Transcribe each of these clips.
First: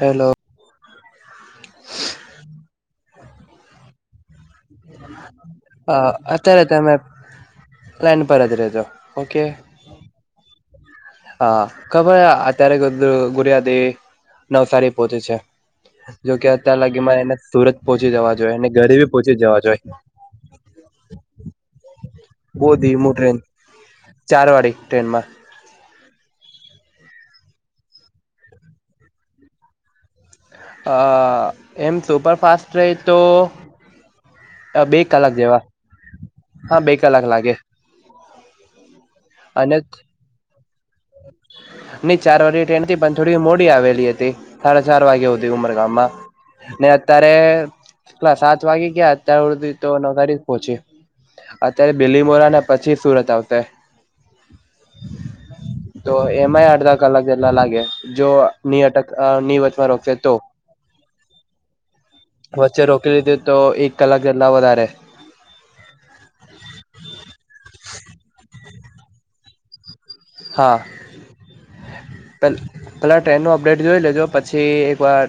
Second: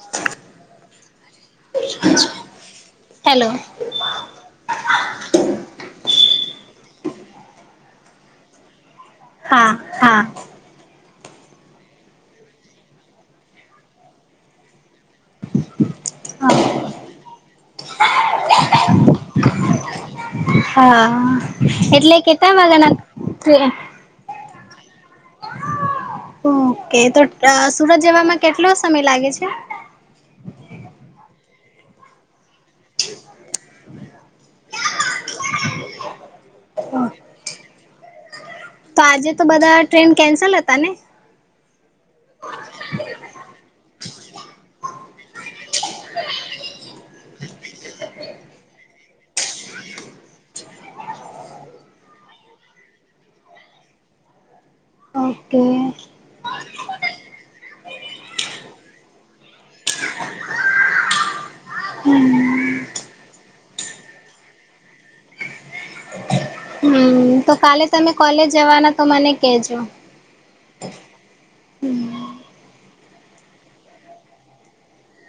Hello hello હ અત્યારેતમે line પર જ રતો ઓકે હા હા હા ખબર અત્યારે બધું ગુરિયા દે નવસારી પહોંચે છે જોકે અત્યાર લાગી મારે એને સુરત પહોંચી જવા જોઈએ અને ગરીબી પહોંચી જવા જોઈએ હા એટલે કેટલા બહુ વાગાના ધીમું ટ્રેન ચાર વાળી ટ્રેન માં ઓકે તો સુરત જવામાં કેટલો સમય લાગે છે અ એમ સુપરફાસ્ટ ર તો બે કલાક જેવા હા બે કલાક લાગે તો આજે તો અને બધા ટ્રેન કેન્સલ હતા ને નહી ચાર વાર ટ્રેન પણ થોડી મોડી આવેલી હતી સાડા ચાર વાગે ઉમરગામ માં ને અત્યારે કલા સાત વાગે ગયા અત્યારે સુધી તો નવ તારીખ પહોંચી અત્યારે બિલીમોરા ને પછી સુરત આવશે ઓકે તો એમાંય અડધા કલાક જેટલા લાગે જો અટક ની વચમાં રોકશે તો [inaudible] વચ્ચે રોકી લીધી તો એક કલાક જ વધારે હમ તો કાલે તમે કોલેજ જવાના તો મને કહેજો હા પ પહેલા ટ્રેનનો અપડેટ જોઈ લેજો પછી એકવાર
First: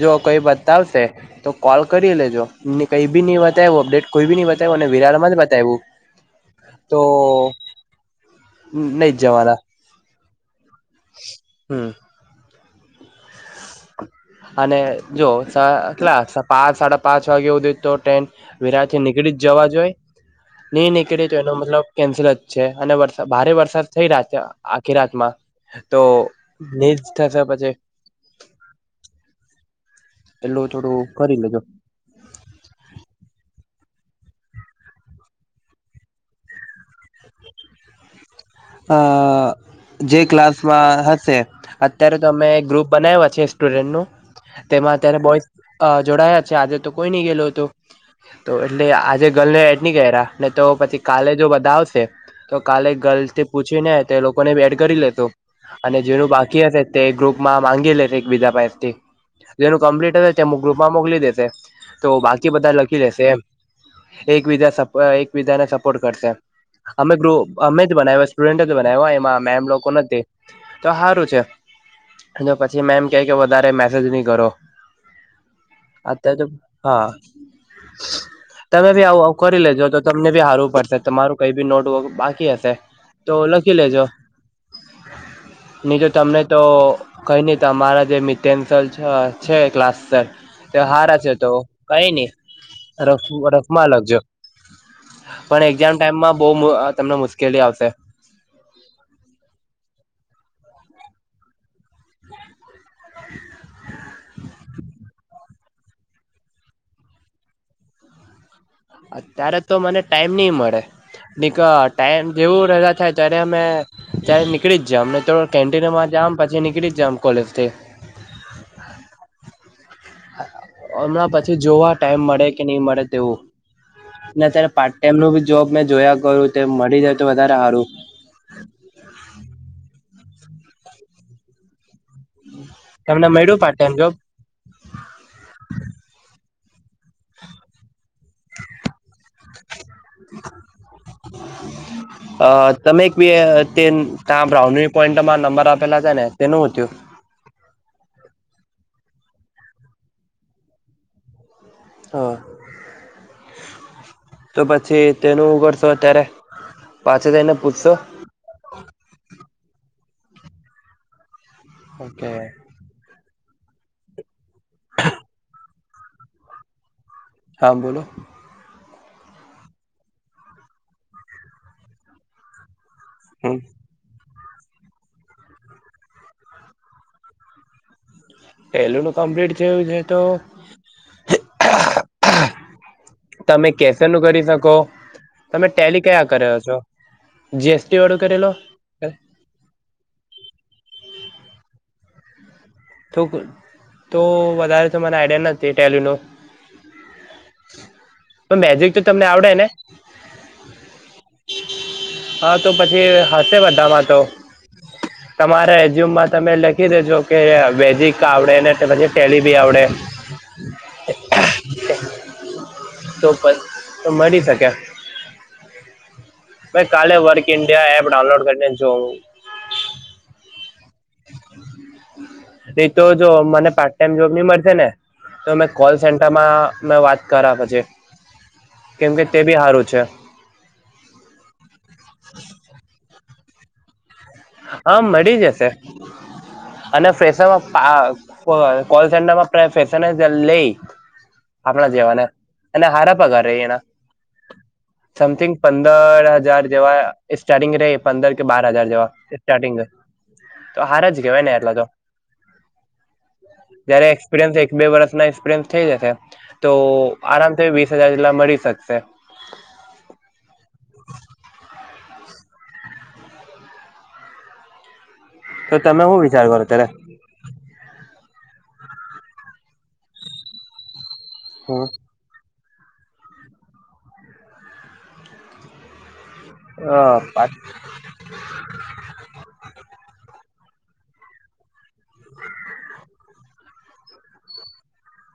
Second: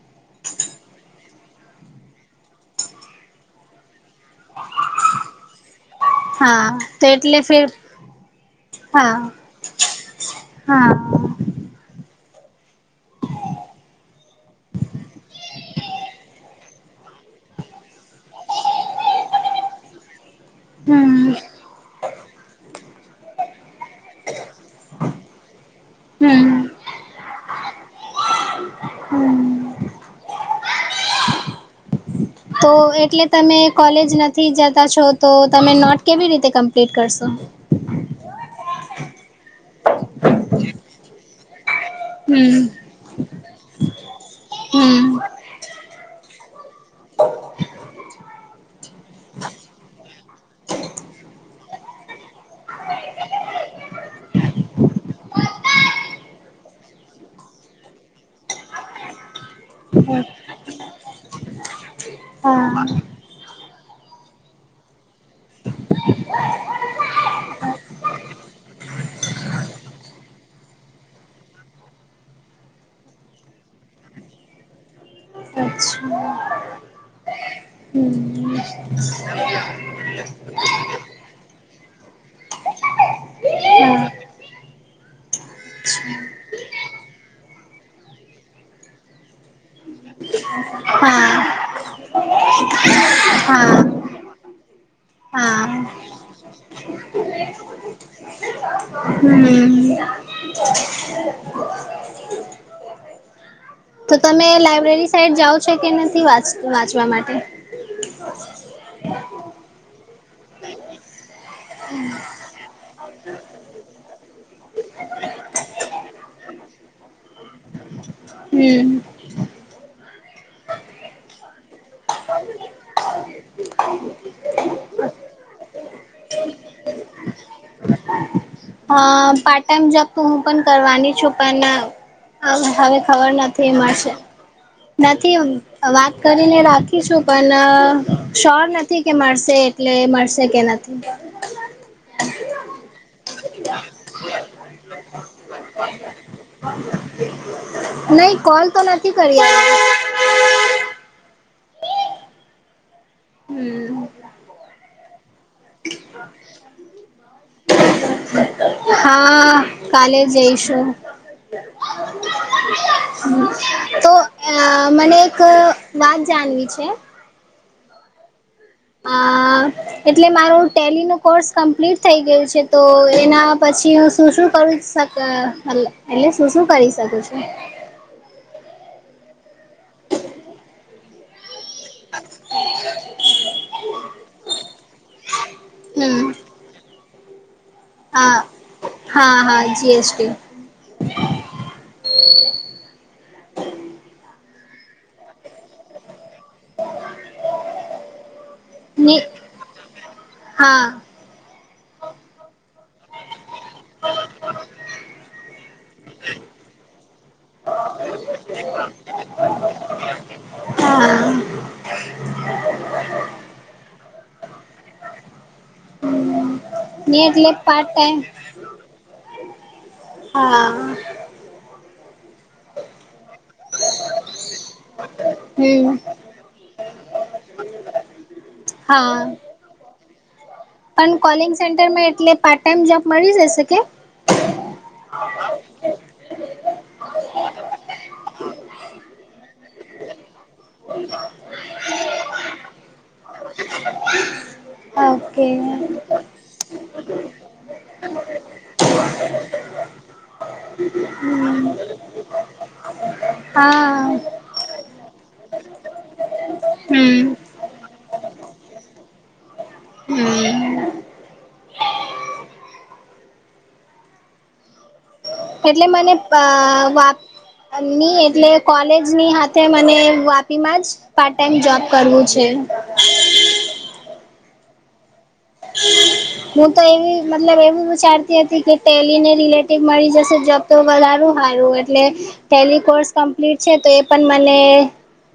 જો કોઈ બતાવશે તો કોલ કરી લેજો કઈ બી નઈ બતાવું અપડેટ કોઈ બી નઈ બવ્યું અને વિરાળમાં જ બતાવું હા તો એટલે ફિર નહી હા જવાલા હા હમ અને જો કટલા પાંચ સાડા પાંચ વાગેવું જોઈ તો ટ્રેન વિરાજ થી નીકળી જ જવા જોઈએ નહી હમ નીકળીયું તો એનો મતલબ કેન્સલ જ છે અને વર ભારે વરસાદ થઈ રહ્યા છે. આખી રાતમાં તો હમ જ થશે પછી [inaudible] પેલું થોડું કરીરી લેજો તો એટલે તમે કોલેજ નથી જતા છો તો તમે નોટ કેવી રીતે કમ્પ્લીટ કરશો આ જે ક્લાસમાં હશે અત્યારે તો અમે ગ્રુપ હમ બનાવ્યા છે સ્ટુડન્ટનું તેમાં તેને હમ બોયસ જોડાયા છે આજે તો કોઈ નહી ગયેલું હતું- તો એટલે આજે ગર્લને એડ નની ક્યા ને તો પછી કાલે જો બધા આવશે- તો કાલે ગલથી પૂછી ને તો એ લોકોને એડ કરી લેતો- અને જેનું બાકી હશે તે ગ્રુપ માં માંગી લેશે એક બીજા પથી- જેનું કમ્પ્લીટ હશે તેમ ગ્રુપમાં મોકલી દેશે તો બાકી બધા હા લખી લેશે એકબીજા એક બીજાને સપોર્ટ કરશે અમે ગૃ અમે જ બનાવી- ડ બનાવ એમાં મેમ લોકો નથી તો સારું છે. પછી મે એમ કે કે વધારે મેસેજ નહી કરો- અચ્છા અત્યારે તો હા હમ- તમે બી આવું આવ કરી લેજો તો તમને બી હારવું પડશે તમારું કઈ બી નોટવક બાકી હશે- તો લખી લેજો- હ [inaudible] નની તો તમને તો કઈ નહ તમારા જે મિટેન્સલ છે ક્લાસ- તે હારા છે હા તો કઈ નઈ રફ હા હા રફમાં લખજો- હા પણ હમ એક્ઝામ ટાઈમમાં બહુ તમને મુશ્કેલી આવશે- [inaudible] [inaudible] [inaudible] તો તમે લઇબ્રેરી સાઈડ જાઓ છો કે નથી વાંચ વાંચવા માટે- અત્યારે તો મને ટાઈમ નહ મળે- નનીક ટાઈમ જેવું રહા થાય ત્યારે અમે- ત્યારે નીકળી જ અને તો કેન્ટીનમાં જ પછી નીકળી જમ કોલેજ થી હમ હમણાં પછી જોવા ટાઈમ મળે કે નહી મળે તેવું- અત્યારે પાર્ટ ટાઈમ નું ભી જોબ મેં જોયા કરું તો મળી જાય તો વધારે સારું- હ પાર્ટ ટાઈમ જોબ તો હું પણ કરવાની છું પણ હવે તમને ખબર મળ્યું નથી પાર્ટ એ ટાઈમ મળશે. જોબ નથી વાત કરીને રાખીશું પણ શ્યોર નથી કે મળશે. એટલે એ મળશે કે નથી. અ તમે ત બ્રાઉ પોઈન્ટમાં નંબર આપેલા છે ને તેનું હતયું. નહી કોલ તો નથી કરી. હા! તો પછી તેનું કરશો અત્યારે પાછી જઈને પૂછશો. હા, કાલે જઈશું. ઓકે! હ તો મને એક વાત, જાણવી છે? હા બોલો. અ એટલે મારું ટેલી નો કોર્સ કમ્પ્લીટ થઈ ગયું છે. તો એના હમ પછી હું, શું શું કરું શક? એટલે શું શું કરી શકું છું? પેલું નું કમ્પ્લીટ થયું છે તો. [inaudible] તમે કેફે નું કરી શકો. તમે ટેલી કયા હમ કર્યો છો? જીએસટી વાળું હા કરેલું હા હા! જીએસટી. તોક તો વધારે તો મને આઈડિયા નથી ટેલ્યુ નુ. [inaudible] પણ મેજિક તો ની તમને આવડે ને? હા! હા તો પછી હશે બધામાં તો. તમારે એજ્યુમમાં તમે લખી દેજો કે. વેજીક આવડે ને ટેલી ભી આવડે. હા તો મળી શકે. ભાઈ કાલે ની વર્ક એટલે part India app time download કરીને જોવુ. હા! એ તો જો મને પાર્ટ ટાઈમ જોબ ની મળશે ને, તો મે કોલ હમ સે. માં મેં વાત કર્યા પછી, કેમ હા કે તે બી સારું છે. પણ કોલિંગ સેન્ટરમાં એટલે, પાર્ટ ટાઈમ જોબ મળી જશે કે? હા મળી જશે. અને ફસમાં કોલ સેન્ટરમાં ફસરને લઈ. આપણા જેવાને. અને હાર પગા રહી એના. ઓકે સમથિંગ પંદર હજાર જેવા સ્ટાર્ટિંગ રહે. પંદર કે બાર હજાર જેવા. સ્ટાર્ટિંગ તો. હાર જ કેવાય ને એટલા તો. હા જયારે એક્સપિરિયન્સ એક બે વર્ષના એક્સપિરિયન્સ થઈ જશે તો હમ આરામથી વીસ હજાર જેટલા મળી શકશે. હમ્મ તો એટલે તમે મને શું વિચાર કરો ત્યારે વા. ની એટલે કોલેજની હાથે મને વાપી માંજ. પાર્ટ ટાઈમ જોબ હું કરવું છે. હું તો અ એવી પાર્ટ મતલબ એવું વિચારતી. ટેને રિલેટ મળી જશે જો તો વધારું સારું. એટલે ટેલી કોર્સ. ક્પ્લીટ છે તો. એ પણ મને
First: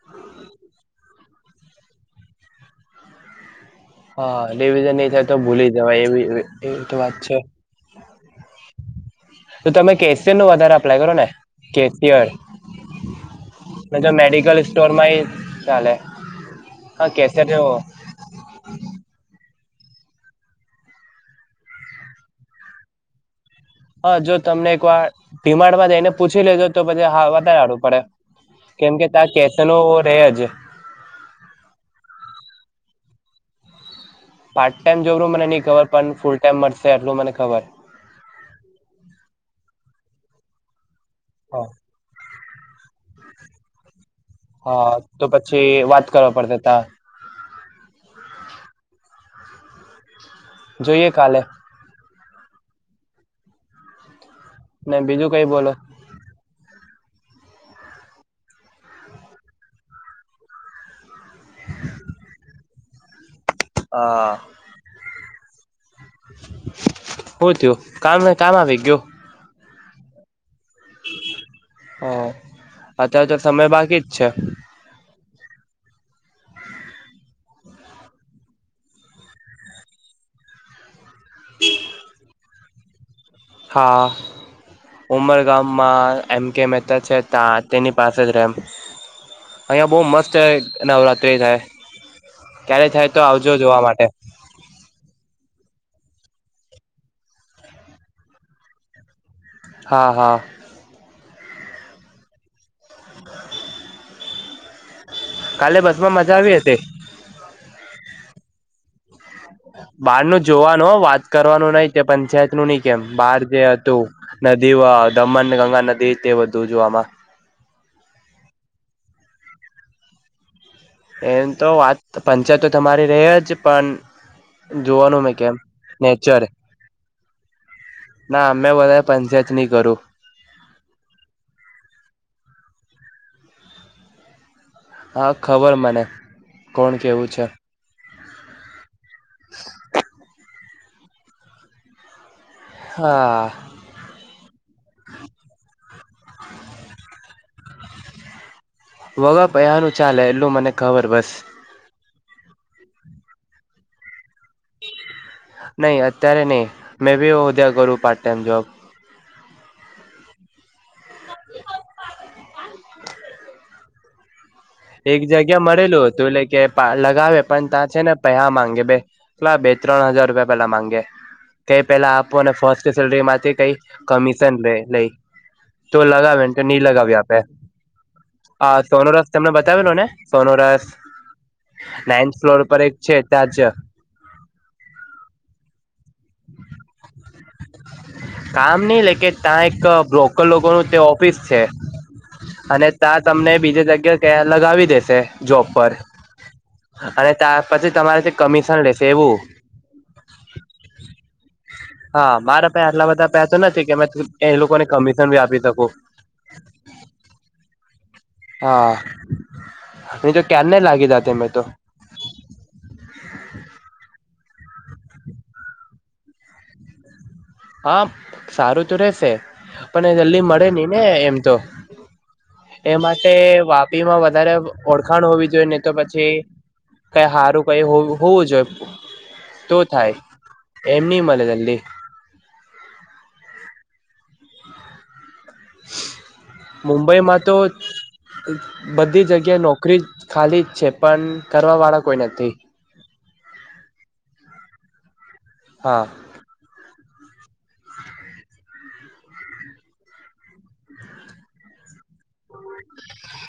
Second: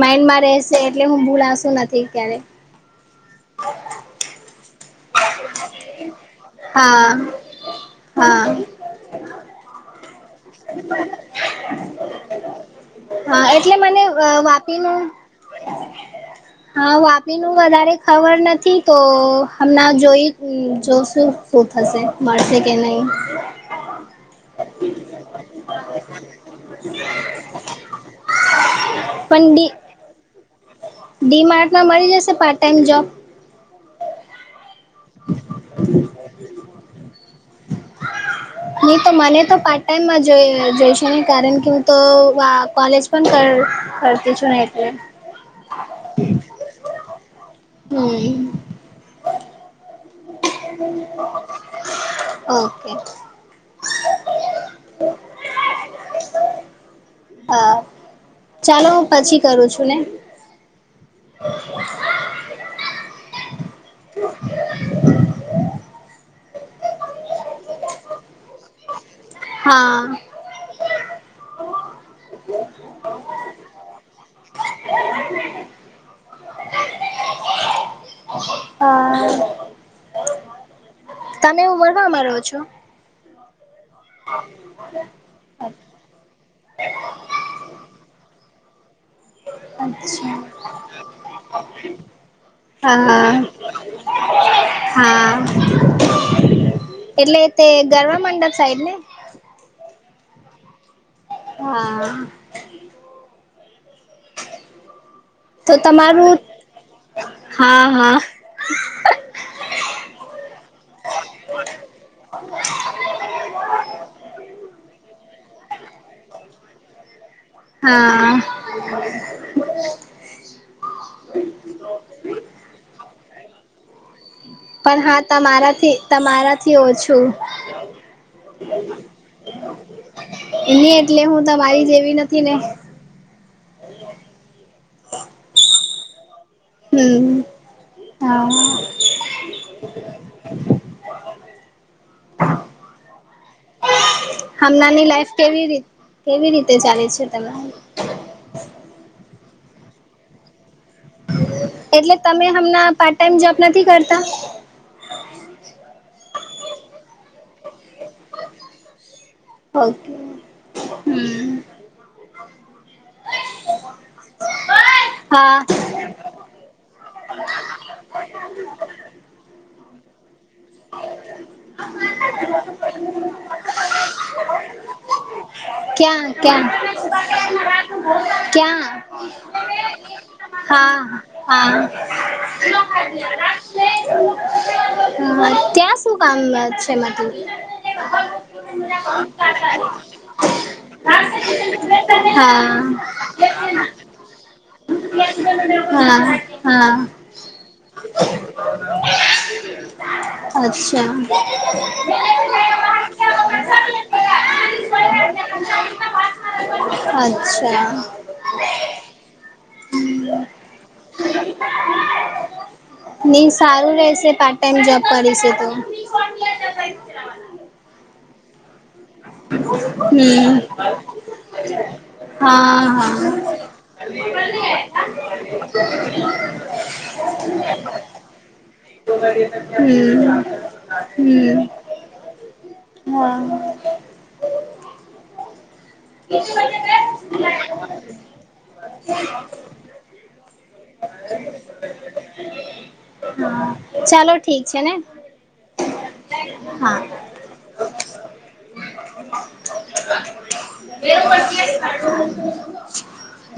માઈન્ડમાં રહેશે. એટલે હું ભૂલાશું નથી ક્યારે. હા એવીજ નહી થાય તો ભૂલી જવાય. એવી એવી તો હા વાત છે. હા! તો તમે કેશિયર નું વધારે અપ્લાય કરો ને કેસિયર. હા એટલે મને વાપીનું. સ્ટોરમાં એ ચાલે હા વાપી કેશિયર નું જેવો વધારે. ખબર નથી તો હમણાં જોઈ જોશું શું થશે મળશે કે નહીં. હા જો તમને એક વાર ભીમાડમાં જઈને પૂછી લેજો તો પછી હા વધારે આવડવું પડે. કેમ કે ત પણ ડી કેસનો રે જ ડી માર્ટમાં મળી જશે part time job part time job નુ મને નહી ખબર પણ ફૂલ ટાઈમ મળશે એટલું મને ખબર નહી તો મને તો પાર્ટ ટાઈમમાં જોઈશે ને કારણ હ કે તો વા કોલેજ પણ કર કર હા તો પછી વાત કરવા પડતા ત હમ્મ જોઈએ કાલે ઓકે ના બીજું કઈ બોલો હ ચાલો હું પછી કરું છું ને [inaudible] હા શું થયું કામ કામ આવી ગયો. હા હા અત્યારે તો સમય બાકી જ છે. હ તમે ઉંમરગામ મા રહો છો. હા ઉમરગામમાં એમ કે મહેતા છે ત તેની પાસે જ રેમ અહિયાં બહુ અચ્છા મસ્ત નવરાત્રિ થાય. ક્યારે થાય તો હા આવજો જોવા માટે. હા એટલે તે ગરવા મંડપ સાઈડ ને હા હા હા બ તો તમારું મજા આવી હતી હા હા બહાર ન જોવાનું વાત કરવાનું નહ તે પંચાયત નું નહ કેમ બહાર જે હતું. નદી દમણ ગંગા નદી તે બધું જોવામાં. હા [inaudible] એમ તો વાત પંચર તો તમારી ર જ પણ પણ હા જોવાનું મેં કેમ તમારાથી નેચર તમારાથી ઓછું. ના અમે વધારે પંચાયત નહી કરું ને એટલે હું તો મારી જેવી નથી ને હા ખબર મને કોણ કેવું હમ છે હા [inaudible] હા હમણાંની લાઈફ કેવી ર કેવી રીતે ચાલે છે ત વગ પયાનું ચાલે એટલું મને ખબર બ એટલે તમે હમણા પાર્ટ ટાઈમ જોબ નથી કરતા. નહી અત્યારે નહી મેં બી એ વધ્યા કરું પાર્ટ ટાઈમ જોબ ઓકે હમ એક જગ્યા હા મળેલું હતું એટલે કે લગાવે પણ ત્યાં છે ને પેહ માંગે બે પલા બે ત્રણ હજાર રૂપિયા પેલા માંગે કઈ પેલા આપોને ફસ્ટ સેલરી માંથી કઈ કમિશન લે લઈ તો ક્યાં લગાવે ને તો ક્યાં નહી લગાવી આપે આ ક્યાં સોનો રસ તમને બતાવેલો ને સોનો હા રસ હા નાઈન્થ ફ્લોર પર એક છે હ ત્યાં જ ત્યાં શું કામ છેમાં તું લોકો નું તેઓફિસ છે હા અને ત્યા તમને બીજ જગ્યા ક્યા લગાવી દેશે જોબ પર હા અને ત્યાર પછી તમારે કમિશન લેશે એવું અચ્છા હા મારા પસે આટલા બધા પેસા નથી કે અમે એ લોકોને કમિશન બી આપી શકું અચ્છા હા ન તો ક્યાને લાગી જ ત મેં તો મિન્સ સારું રહેશે પાર્ટ ટાઈમ જોબ કરીશે તો હા સારું તો રેશે પણ જલ્દી હમ્મ મળે નહી ને એમ તો હા એ હા. માટે વાપીમાં વધારે ઓળખાણ હોવી જોઈએ ને તો પછી કઈ સારું કઈ હોવું જોઈએ તો થાય હમ્મ એમ નહી મળે જલ્દી હ મુંબઈમાં તો એ ફ્રીજ ખાલી જ છે પણ કરવાવાળા કોઈ નથી. હા, ચાલો ઠીક છે ને. હા હા [inaudible] [inaudible]